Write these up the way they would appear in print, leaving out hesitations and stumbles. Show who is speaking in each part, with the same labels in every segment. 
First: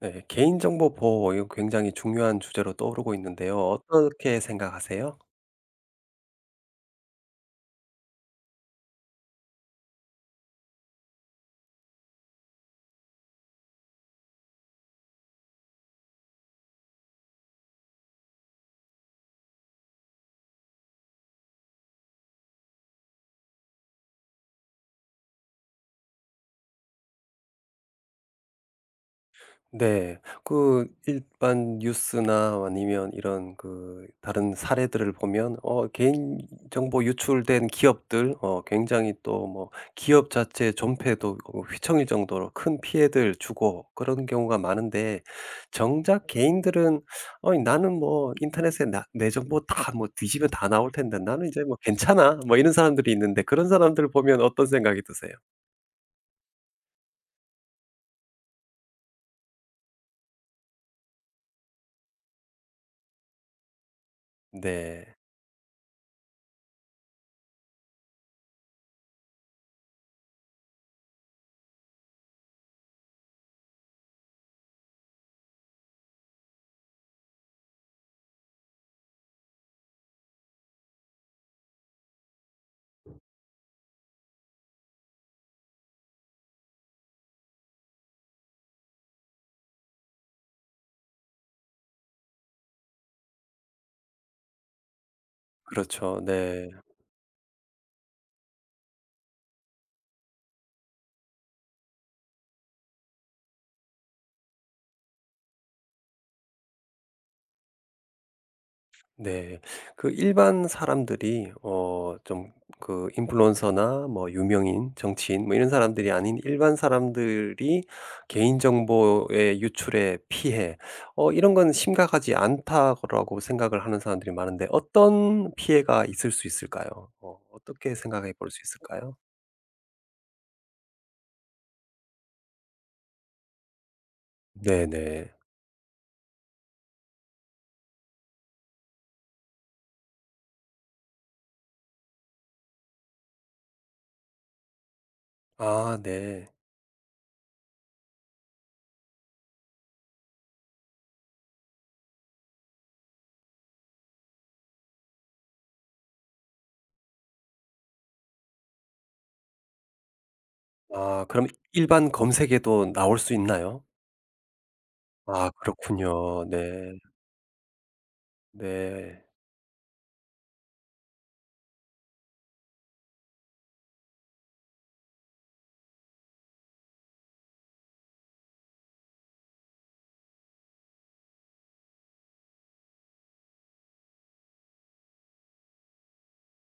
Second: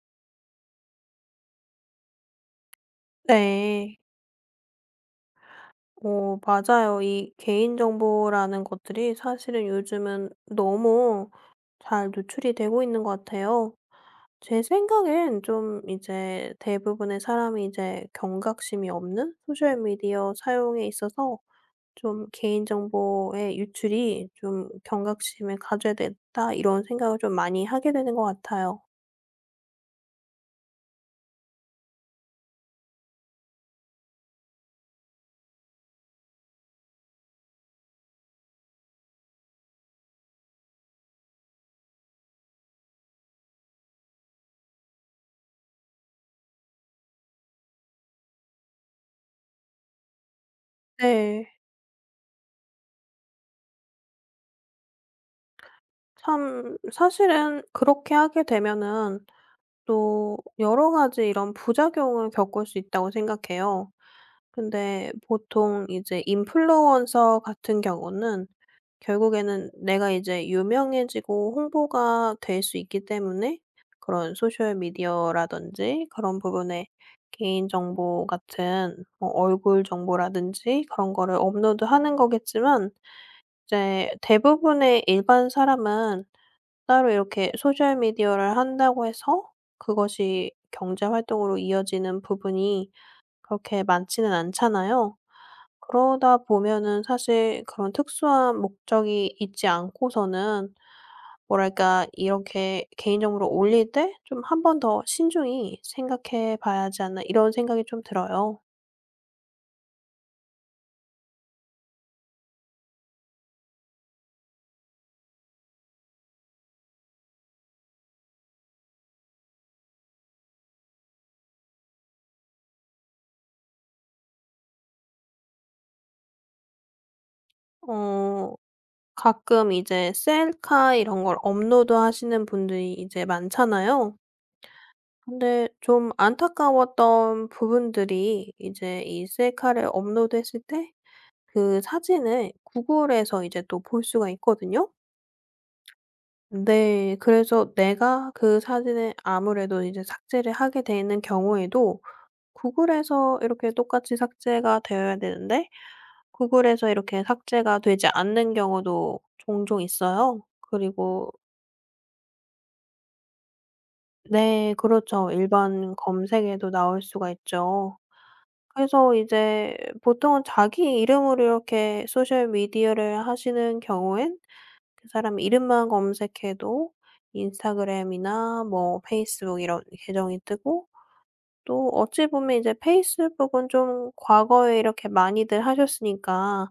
Speaker 1: 네. 개인정보 보호 이거 굉장히 중요한 주제로 떠오르고 있는데요.
Speaker 2: 네.
Speaker 1: 어떻게 생각하세요?
Speaker 2: 맞아요. 이 개인정보라는 것들이 사실은 요즘은 너무 잘 노출이 되고 있는 것 같아요. 제 생각엔 좀 이제 대부분의 사람이 이제 경각심이 없는 소셜 미디어 사용에 있어서 좀 '개인정보의 유출이 좀 경각심을 가져야 된다.' 이런 생각을 좀 많이 하게 되는 것 같아요.
Speaker 1: 네. 그 일반 뉴스나 아니면 이런 그 다른 사례들을 보면 개인 정보 유출된 기업들 굉장히 또 뭐 기업 자체 존폐도 휘청일 정도로 큰 피해들 주고 그런 경우가 많은데 정작 개인들은 나는 뭐 인터넷에 나 내 정보 다 뭐 뒤지면 다 나올 텐데 나는
Speaker 2: 네.
Speaker 1: 이제 뭐 괜찮아.' 뭐 이런 사람들이 있는데 그런 사람들 보면 어떤 생각이 드세요?
Speaker 2: 참 사실은 그렇게 하게 되면은 또 여러 가지 이런 부작용을 겪을 수 있다고 생각해요. 근데
Speaker 1: 네.
Speaker 2: 보통 이제 인플루언서 같은 경우는 결국에는 내가 이제 유명해지고 홍보가 될 수 있기 때문에 그런 소셜 미디어라든지 그런 부분에 개인정보 같은 뭐 얼굴 정보라든지 그런 거를 업로드하는 거겠지만, 이제 대부분의 일반 사람은 따로 이렇게 소셜 미디어를 한다고 해서 그것이 경제 활동으로 이어지는 부분이 그렇게 많지는 않잖아요.
Speaker 1: 그렇죠.
Speaker 2: 그러다
Speaker 1: 네.
Speaker 2: 보면은 사실 그런 특수한 목적이 있지 않고서는, 뭐랄까, 이렇게 개인 정보를 올릴 때 좀 '한 번 더 신중히 생각해 봐야 하지 않나.' 이런 생각이 좀 들어요.
Speaker 1: 네. 그 일반 사람들이 좀 그 인플루언서나 뭐 유명인, 정치인 뭐 이런 사람들이 아닌 일반 사람들이 개인정보의 유출에 피해 이런 건 심각하지 않다고 생각을 하는 사람들이 많은데 어떤 피해가 있을 수 있을까요? 어떻게 생각해 볼
Speaker 2: 어
Speaker 1: 수 있을까요?
Speaker 2: 가끔 이제 셀카 이런 걸 업로드하시는 분들이 이제 많잖아요.
Speaker 1: 네네.
Speaker 2: 근데 좀 안타까웠던 부분들이, 이제 이 셀카를 업로드했을 때 그 사진을 구글에서 이제 또 볼 수가 있거든요.
Speaker 1: 아 네.
Speaker 2: 네. 그래서 내가 그 사진을 아무래도 이제 삭제를 하게 되는 경우에도 구글에서 이렇게 똑같이 삭제가 되어야 되는데 구글에서 이렇게 삭제가 되지 않는 경우도 종종 있어요.
Speaker 1: 아
Speaker 2: 그리고,
Speaker 1: 그럼 일반 검색에도 나올 수 있나요?
Speaker 2: 네. 그렇죠.
Speaker 1: 아
Speaker 2: 일반
Speaker 1: 그렇군요.
Speaker 2: 검색에도
Speaker 1: 네.
Speaker 2: 나올 수가 있죠. 그래서
Speaker 1: 네.
Speaker 2: 이제 보통은 자기 이름으로 이렇게 소셜 미디어를 하시는 경우엔 그 사람 이름만 검색해도 인스타그램이나 뭐 페이스북 이런 계정이 뜨고, 또 어찌 보면 이제 페이스북은 좀 과거에 이렇게 많이들 하셨으니까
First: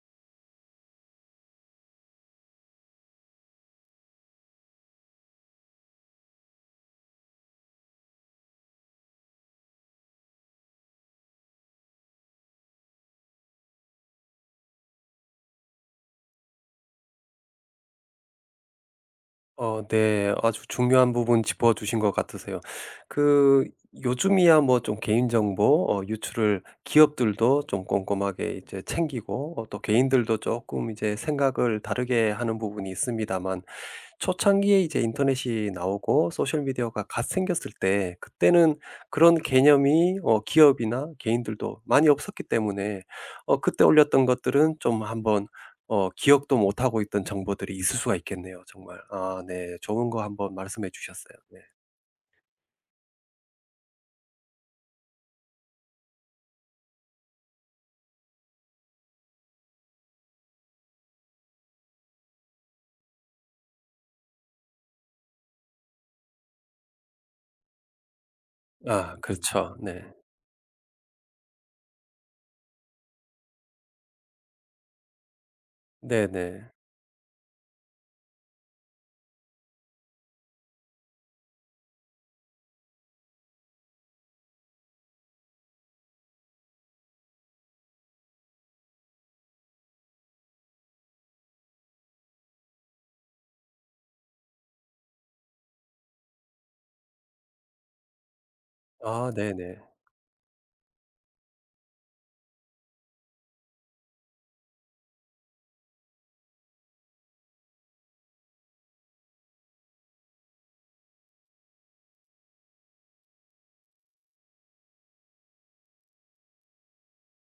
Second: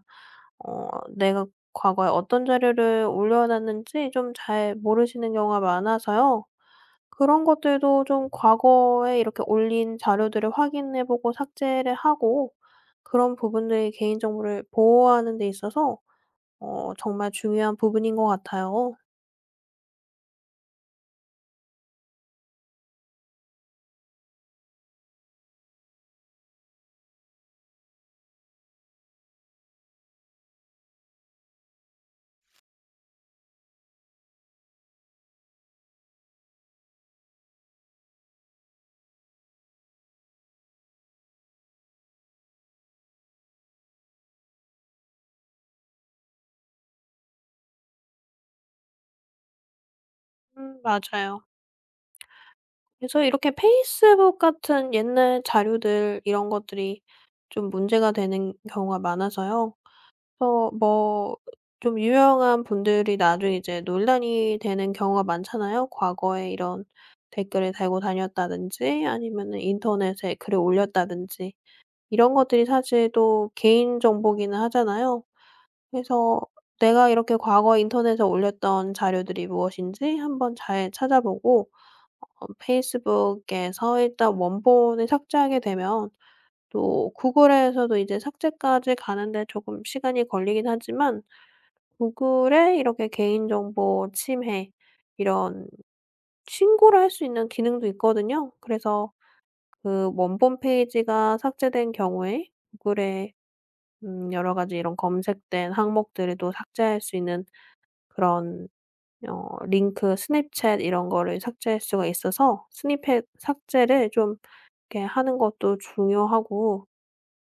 Speaker 2: 어 내가 과거에 어떤 자료를 올려놨는지 좀 잘 모르시는 경우가 많아서요. 그런 것들도 좀 과거에 이렇게 올린 자료들을 확인해 보고 삭제를 하고, 그런 부분들이 개인정보를 보호하는 데 있어서 정말 중요한 부분인 것 같아요.
Speaker 1: 어 네. 아주 중요한 부분 짚어 주신 것 같으세요. 그 요즘이야 뭐 좀 개인 정보 유출을 기업들도 좀 꼼꼼하게 이제 챙기고 또 개인들도 조금 이제 생각을 다르게 하는 부분이 있습니다만 초창기에 이제 인터넷이 나오고 소셜 미디어가 갓 생겼을 때 그때는 그런 개념이 기업이나 개인들도 많이 없었기 때문에 그때 올렸던 것들은 좀 한번 기억도 못 하고 있던 정보들이 있을 수가 있겠네요 정말. 아 네. 좋은 거 한번
Speaker 2: 음,
Speaker 1: 말씀해 주셨어요.
Speaker 2: 맞아요.
Speaker 1: 네.
Speaker 2: 그래서 이렇게 페이스북 같은 옛날 자료들, 이런 것들이 좀 문제가 되는 경우가 많아서요. 뭐 좀 유명한 분들이 나중에 이제 논란이 되는 경우가 많잖아요. 과거에 이런 댓글을 달고 다녔다든지
Speaker 1: 아
Speaker 2: 아니면은
Speaker 1: 그렇죠. 네.
Speaker 2: 인터넷에 글을 올렸다든지, 이런 것들이 사실 또 개인 정보기는 하잖아요. 그래서
Speaker 1: 네네.
Speaker 2: 내가 이렇게 과거 인터넷에 올렸던 자료들이 무엇인지 한번 잘 찾아보고, 페이스북에서 일단 원본을 삭제하게 되면 또 구글에서도 이제 삭제까지 가는데 조금 시간이 걸리긴 하지만, 구글에 이렇게 개인정보 침해 이런 신고를 할 수 있는 기능도 있거든요. 그래서
Speaker 1: 아 네네.
Speaker 2: 그 원본 페이지가 삭제된 경우에 구글에 여러 가지 이런 검색된 항목들을 또 삭제할 수 있는, 그런 링크 스냅챗 이런 거를 삭제할 수가 있어서, 스니펫 삭제를 좀 이렇게 하는 것도 중요하고,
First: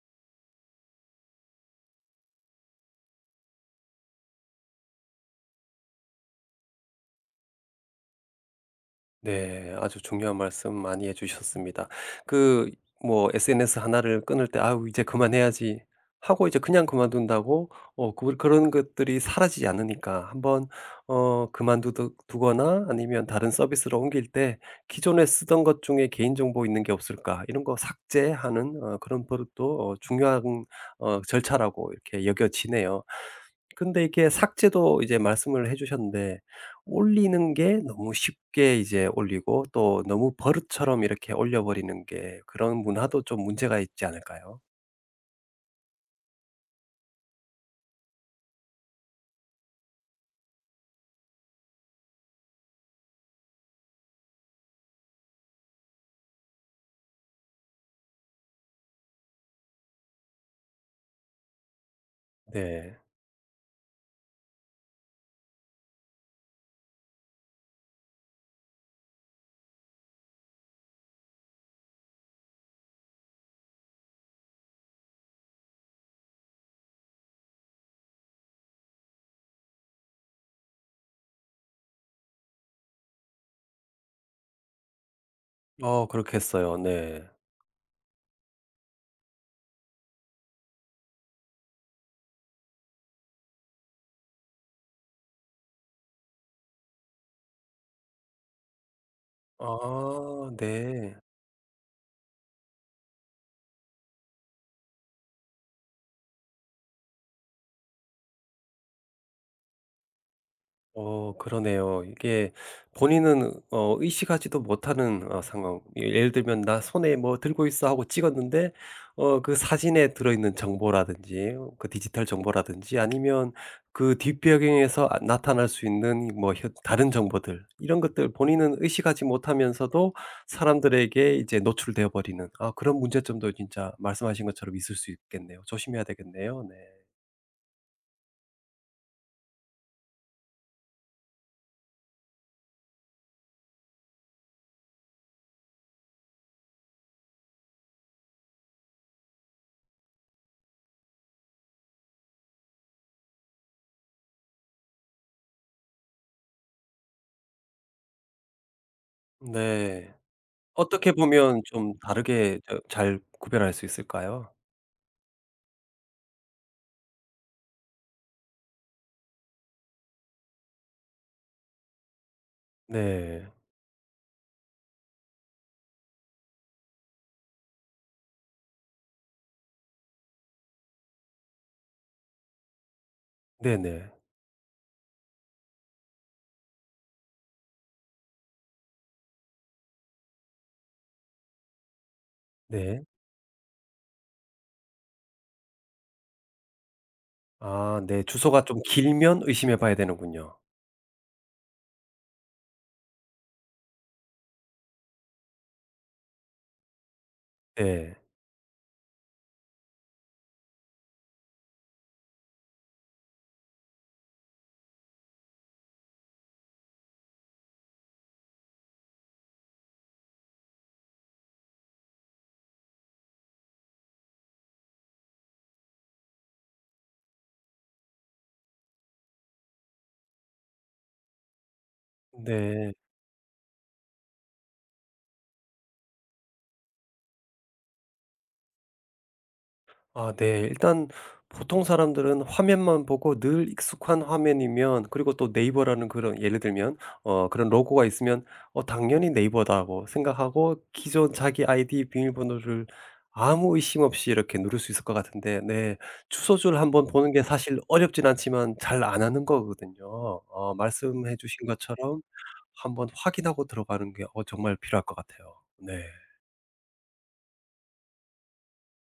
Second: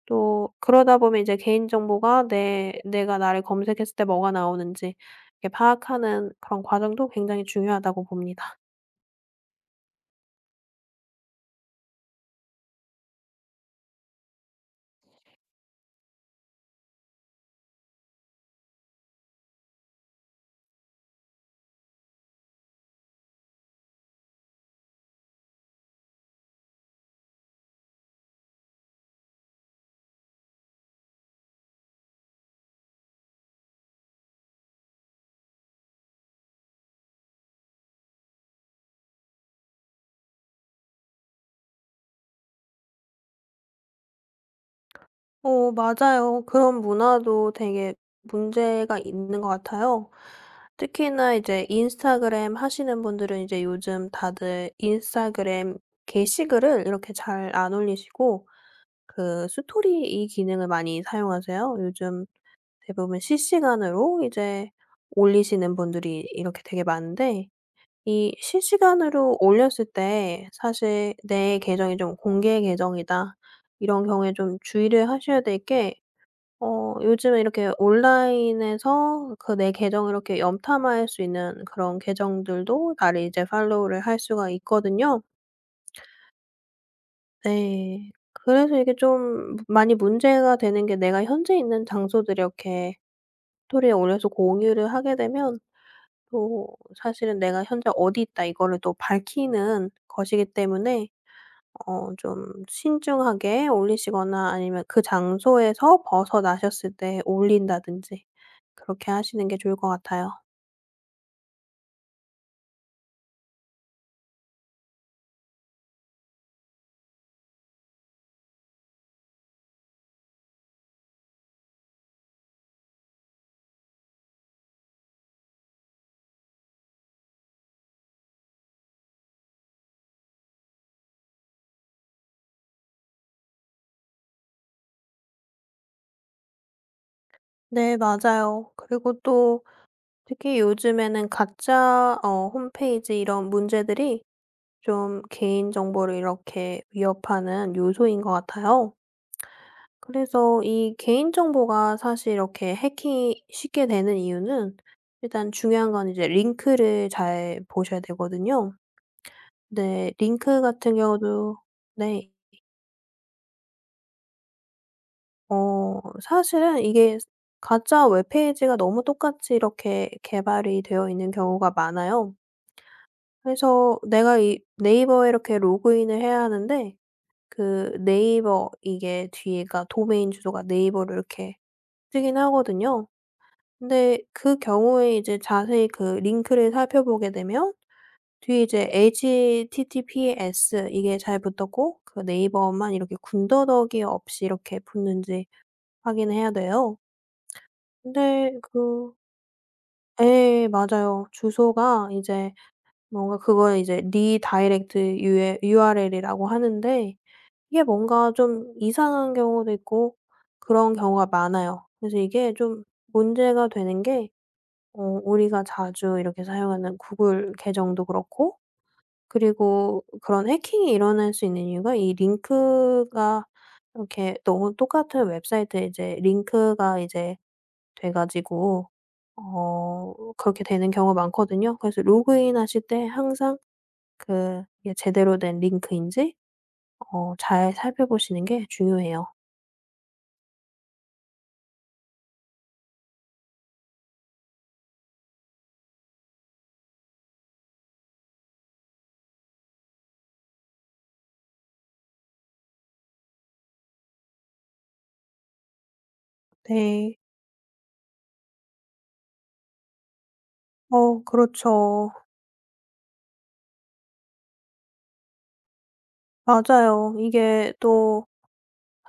Speaker 2: 또 그러다 보면 이제 개인 정보가 내 내가 나를 검색했을 때 뭐가 나오는지 이렇게 파악하는 그런 과정도 굉장히 중요하다고 봅니다.
Speaker 1: 네. 아주 중요한 말씀 많이 해 주셨습니다. 그 뭐 SNS 하나를 끊을 때아 이제 그만해야지.' 하고 이제 그냥 그만둔다고 그 그런 것들이 사라지지 않으니까 한번 어 그만두 두거나 아니면 다른 서비스로 옮길 때 기존에 쓰던 것 중에 '개인정보 있는 게 없을까?' 이런 거 삭제하는 그런 버릇도 중요한 절차라고 이렇게 여겨지네요. 근데 이게 삭제도 이제 말씀을 해 주셨는데 올리는 게 너무 쉽게 이제 올리고 또 너무 버릇처럼 이렇게 올려버리는 게 그런 문화도 좀 문제가 있지 않을까요?
Speaker 2: 맞아요. 그런 문화도 되게 문제가 있는 것 같아요. 특히나 이제 인스타그램 하시는 분들은 이제 요즘 다들 인스타그램 게시글을 이렇게 잘 안 올리시고 그 스토리, 이 기능을 많이 사용하세요. 요즘
Speaker 1: 네.
Speaker 2: 대부분 실시간으로 이제 올리시는 분들이 이렇게 되게 많은데, 이 실시간으로 올렸을 때 사실 '내 계정이 좀 공개 계정이다.' 이런 경우에 좀 주의를 하셔야 될 게, 요즘에 이렇게 온라인에서 그 내 계정을 이렇게 염탐할 수 있는 그런 계정들도 나를 이제 팔로우를 할 수가 있거든요.
Speaker 1: 어 그렇게 했어요. 네.
Speaker 2: 네. 그래서 이게 좀 많이 문제가 되는 게, 내가 현재 있는 장소들 이렇게 스토리에 올려서 공유를 하게 되면 또 사실은 '내가 현재 어디 있다.' 이거를 또 밝히는 것이기
Speaker 1: 아
Speaker 2: 때문에,
Speaker 1: 네.
Speaker 2: 좀 신중하게 올리시거나 아니면 그 장소에서 벗어나셨을 때 올린다든지, 그렇게 하시는 게 좋을 것 같아요.
Speaker 1: 그러네요. 이게 본인은 의식하지도 못하는 상황. 예 예를 들면 '나 손에 뭐 들고 있어.' 하고 찍었는데 그 사진에 들어있는 정보라든지 어, 그 디지털 정보라든지 아니면 그 뒷배경에서 아 나타날 수 있는 뭐 혀 다른 정보들 이런 것들 본인은 의식하지 못하면서도 사람들에게 이제 노출되어 버리는 아 그런 문제점도 진짜 말씀하신 것처럼 있을 수 있겠네요. 조심해야 되겠네요. 네.
Speaker 2: 네, 맞아요. 그리고 또 특히 요즘에는 가짜 홈페이지, 이런 문제들이 좀 개인정보를 이렇게 위협하는 요소인 것 같아요. 그래서 이 개인정보가 사실 이렇게 해킹이 쉽게 되는 이유는, 일단 중요한 건 이제 링크를 잘 보셔야 되거든요. 네.
Speaker 1: 네.
Speaker 2: 링크 같은
Speaker 1: 어떻게
Speaker 2: 경우도,
Speaker 1: 보면 좀
Speaker 2: 네.
Speaker 1: 다르게 저 잘 구별할 수 있을까요?
Speaker 2: 사실은 이게 가짜 웹페이지가 너무 똑같이 이렇게 개발이 되어 있는 경우가 많아요.
Speaker 1: 네.
Speaker 2: 그래서 내가 이 네이버에 이렇게 로그인을 해야 하는데 그 네이버, 이게 뒤에가 도메인 주소가 네이버로 이렇게 뜨긴 하거든요.
Speaker 1: 네네.
Speaker 2: 근데 그 경우에 이제 자세히 그 링크를 살펴보게 되면 뒤에 이제 https 이게 잘 붙었고 그 네이버만
Speaker 1: 네.
Speaker 2: 이렇게 군더더기 없이 이렇게 붙는지 확인해야 돼요.
Speaker 1: 아 네.
Speaker 2: 근데
Speaker 1: 주소가 좀
Speaker 2: 그,
Speaker 1: 길면 의심해 봐야 되는군요.
Speaker 2: 예 맞아요. 주소가 이제 뭔가, 그걸 이제 리다이렉트 유에 URL이라고 하는데 이게
Speaker 1: 네.
Speaker 2: 뭔가 좀 이상한 경우도 있고 그런 경우가 많아요. 그래서 이게 좀 문제가 되는 게, 우리가 자주 이렇게 사용하는 구글 계정도 그렇고, 그리고 그런 해킹이 일어날 수 있는 이유가, 이 링크가 이렇게 너무 똑같은 웹사이트에 이제 링크가 이제 돼 가지고 그렇게 되는 경우가 많거든요. 그래서 로그인 하실
Speaker 1: 네.
Speaker 2: 때 항상 그 이게 제대로 된 링크인지 잘 살펴보시는 게 중요해요.
Speaker 1: 아 네. 일단 보통 사람들은 화면만 보고 늘 익숙한 화면이면 그리고 또 네이버라는 그런 예를 들면 그런 로고가 있으면 '어 당연히 네이버다.'고 생각하고 기존 자기 아이디 비밀번호를 아무 의심 없이 이렇게 누를 수 있을 것 같은데 네 주소지를 한번
Speaker 2: 네.
Speaker 1: 보는 게 사실 어렵진 않지만 잘 안 하는 거거든요.
Speaker 2: 어
Speaker 1: 말씀해 주신
Speaker 2: 그렇죠.
Speaker 1: 것처럼 한번 확인하고 들어가는 게 정말 필요할 것 같아요. 네.
Speaker 2: 맞아요. 이게 또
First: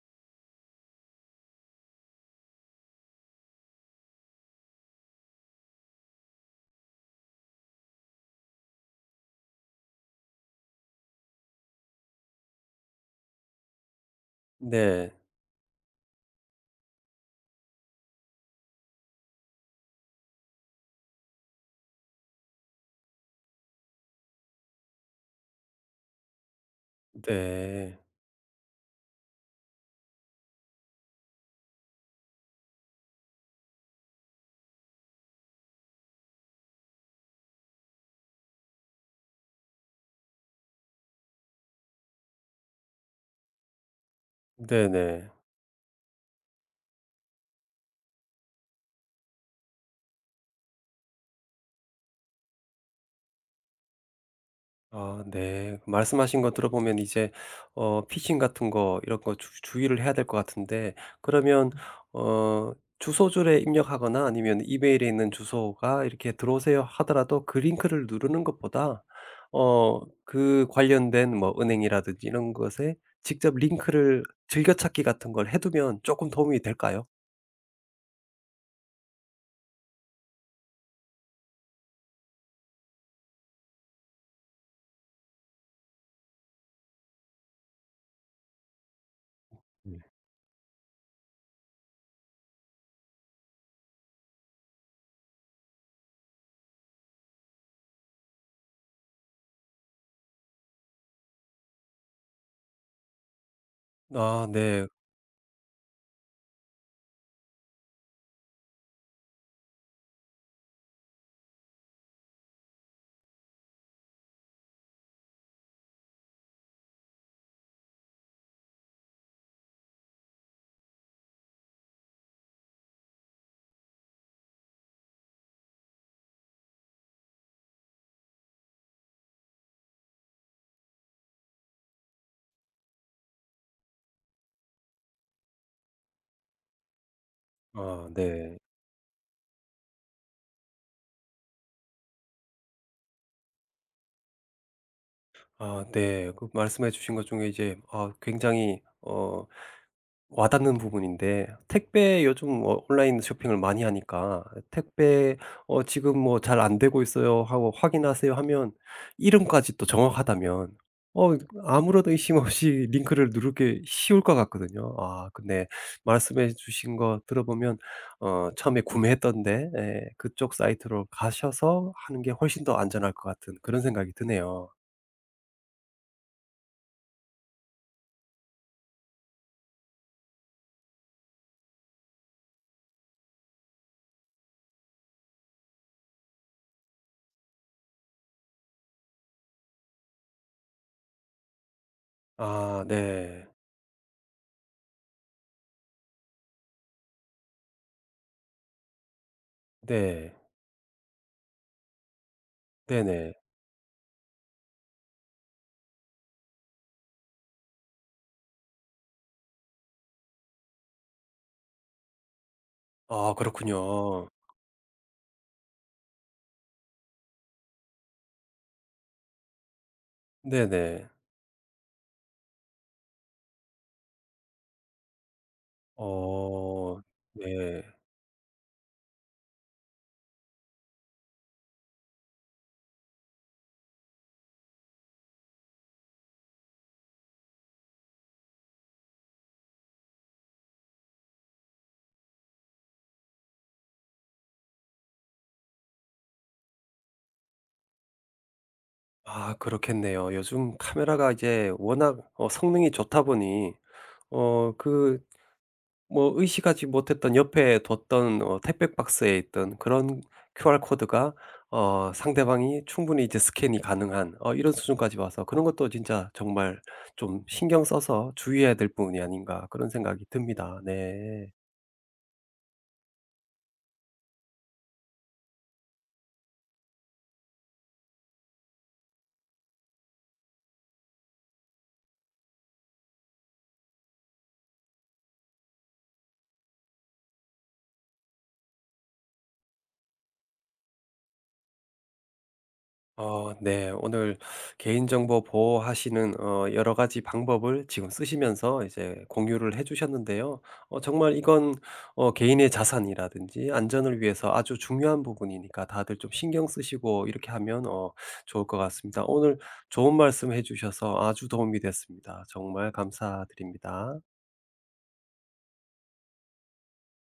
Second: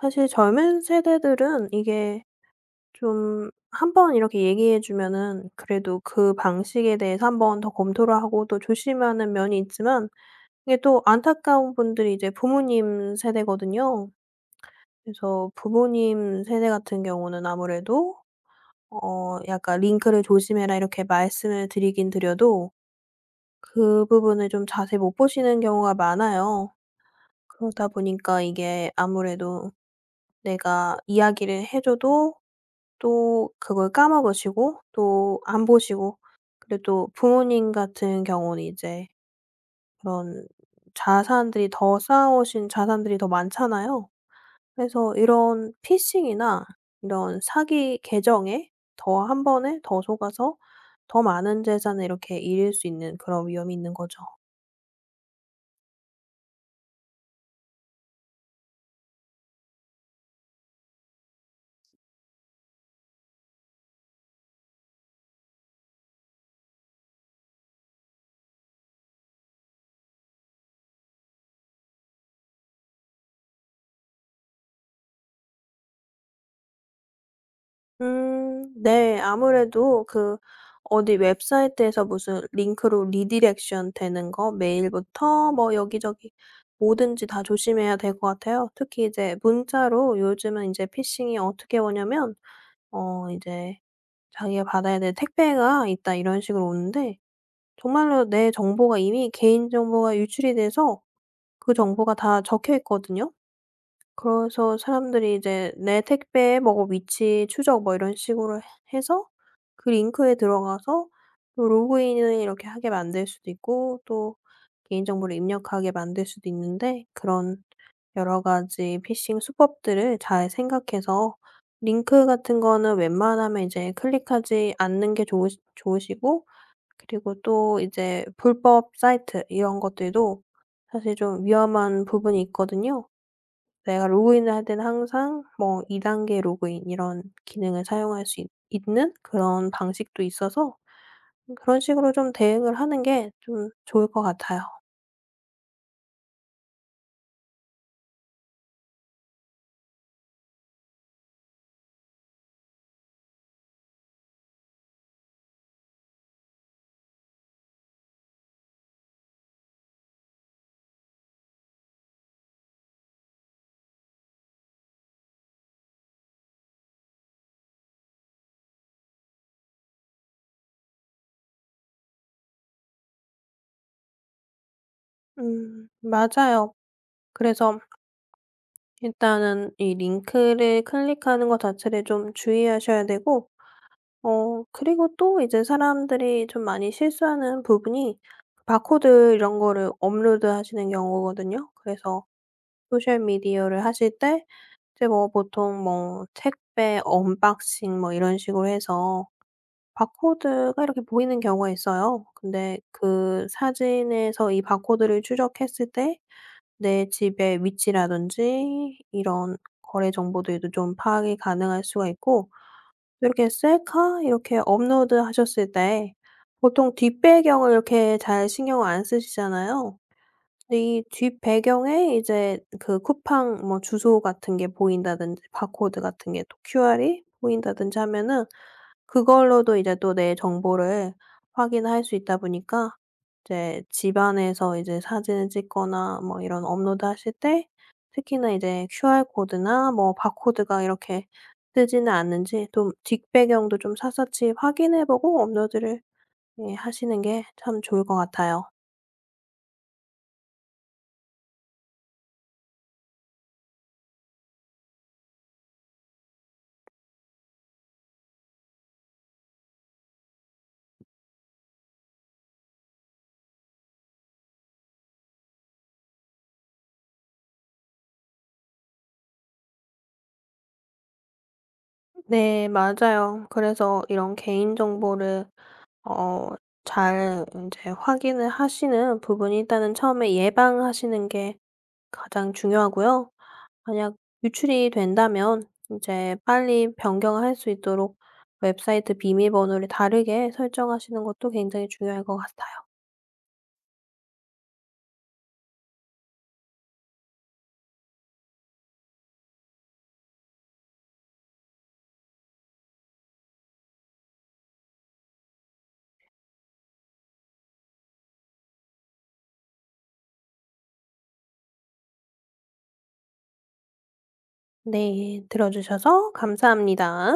Speaker 2: 사실, 젊은 세대들은 이게 좀 한번 이렇게 얘기해 주면은 그래도 그 방식에 대해서 한번 더 검토를 하고 또 조심하는 면이 있지만, 이게 또 안타까운 분들이 이제 부모님 세대거든요.
Speaker 1: 네.
Speaker 2: 그래서 부모님 세대 같은 경우는 아무래도 약간 "링크를 조심해라." 이렇게 말씀을 드리긴 드려도 그 부분을 좀 자세히 못 보시는 경우가 많아요. 그러다
Speaker 1: 네.
Speaker 2: 보니까 이게 아무래도, 내가 이야기를 해 줘도 또 그걸 까먹으시고 또 안 보시고, 그리고 또 부모님 같은 경우는 이제 그런 자산들이, 더 쌓아 오신 자산들이 더 많잖아요. 그래서
Speaker 1: 네네.
Speaker 2: 이런 피싱이나 이런 사기 계정에 더, 한 번에 더 속아서 더 많은 재산을 이렇게 잃을 수 있는 그런 위험이 있는 거죠.
Speaker 1: 아 네. 말씀하신 거 들어보면 이제 피싱 같은 거 이런 거 주 주의를 해야 될 것 같은데 그러면 어 주소줄에 입력하거나 아니면 이메일에 있는 주소가 이렇게 "들어오세요." 하더라도 그 링크를 누르는 것보다 어 그 관련된 뭐 은행이라든지 이런 것에 직접 링크를 즐겨 찾기 같은 걸 해 두면 조금 도움이 될까요?
Speaker 2: 네. 아무래도 그 어디 웹사이트에서 무슨 링크로 리디렉션 되는 거, 메일부터 뭐 여기저기 뭐든지 다 조심해야 될 것 같아요. 특히 이제
Speaker 1: 네.
Speaker 2: 문자로 요즘은 이제 피싱이 어떻게 오냐면, 이제 자기가 받아야 될 "택배가 있다." 이런 식으로 오는데, 정말로 내 정보가, 이미 개인 정보가 유출이 돼서 그 정보가 다 적혀 있거든요.
Speaker 1: 아
Speaker 2: 그래서
Speaker 1: 네.
Speaker 2: 사람들이 이제 내 택배에 뭐 위치 추적 뭐 이런 식으로 해 해서 그 링크에 들어가서 또 로그인을 이렇게 하게 만들 수도 있고, 또 개인정보를 입력하게 만들 수도 있는데, 그런 여러 가지 피싱 수법들을 잘 생각해서 링크 같은 거는 웬만하면 이제 클릭하지 않는 게 좋으시고, 그리고 또 이제 불법 사이트 이런 것들도 사실 좀 위험한 부분이 있거든요. 내가 로그인을 할 때는 항상 뭐 2 단계 로그인 이런 기능을
Speaker 1: 아
Speaker 2: 사용할 수 있
Speaker 1: 네.
Speaker 2: 있는 그런 방식도 있어서, 그런 식으로 좀 대응을 하는 게 좀 좋을 것 같아요.
Speaker 1: 아 네. 그 말씀해 주신 것 중에 이제 아 굉장히 와닿는 부분인데 택배 요즘 온라인 쇼핑을 많이 하니까 택배 "어 지금 뭐 잘 안 되고 있어요." 하고 "확인하세요." 하면 이름까지 또 정확하다면 어 아무런 의심 없이 링크를 누르기 쉬울 것 같거든요. 아 근데 말씀해 주신 거 들어보면 처음에 구매했던데 예 그쪽 사이트로 가셔서 하는 게 훨씬 더 안전할 것 같은 그런 생각이 드네요.
Speaker 2: 음, 맞아요. 그래서 일단은 이 링크를 클릭하는 것 자체를 좀 주의하셔야 되고, 그리고 또 이제 사람들이 좀 많이 실수하는 부분이 바코드 이런 거를 업로드하시는 경우거든요. 그래서
Speaker 1: 아
Speaker 2: 소셜
Speaker 1: 네.
Speaker 2: 미디어를 하실 때 이제 뭐 보통 뭐 택배 언박싱 뭐 이런 식으로 해서
Speaker 1: 네.
Speaker 2: 바코드가 이렇게 보이는 경우가 있어요. 근데
Speaker 1: 네네.
Speaker 2: 그 사진에서 이 바코드를 추적했을 때 내 집의 위치라든지 이런 거래 정보들도 좀 파악이 가능할 수가 있고, 또
Speaker 1: 아
Speaker 2: 이렇게 셀카
Speaker 1: 그렇군요.
Speaker 2: 이렇게 업로드하셨을 때 보통 뒷배경을 이렇게 잘 신경을 안 쓰시잖아요. 이
Speaker 1: 네네.
Speaker 2: 뒷 배경에 이제 그 쿠팡 뭐 주소 같은 게 보인다든지 바코드 같은 게 또
Speaker 1: 어
Speaker 2: QR이
Speaker 1: 네.
Speaker 2: 보인다든지 하면은 그걸로도 이제 또 내 정보를 확인할 수 있다 보니까, 이제 집안에서 이제 사진을 찍거나 뭐 이런 업로드하실 때 특히나 이제 QR 코드나 뭐 바코드가 이렇게 뜨지는 않는지 또 뒷배경도 좀 샅샅이 확인해 보고 업로드를, 예, 하시는 게 참 좋을 것 같아요.
Speaker 1: 아 그렇겠네요. 요즘 카메라가 이제 워낙 성능이 좋다 보니 그 뭐 의식하지 못했던 옆에 뒀던 택배 박스에 있던 그런 QR 코드가 상대방이 충분히 이제 스캔이 가능한 이런 수준까지 와서 그런 것도 진짜 정말 좀 신경 써서 주의해야 될 부분이 아닌가 그런 생각이 듭니다. 네.
Speaker 2: 네, 맞아요. 그래서 이런 개인 정보를 어 잘 이제 확인을 하시는 부분이, 일단은 처음에 예방하시는 게 가장 중요하고요. 만약 유출이 된다면 이제 빨리 변경할 수 있도록 웹사이트 비밀번호를 다르게 설정하시는 것도 굉장히 중요할 것 같아요.
Speaker 1: 어, 네. 오늘 개인정보 보호하시는 어, 여러 가지 방법을 지금 쓰시면서 이제 공유를 해주셨는데요. 어, 정말 이건 어, 개인의 자산이라든지 안전을 위해서 아주 중요한 부분이니까 다들 좀 신경 쓰시고 이렇게 하면 어, 좋을 것 같습니다. 오늘 좋은 말씀 해주셔서 아주 도움이 됐습니다. 정말 감사드립니다.
Speaker 2: 네. 들어 주셔서 감사합니다.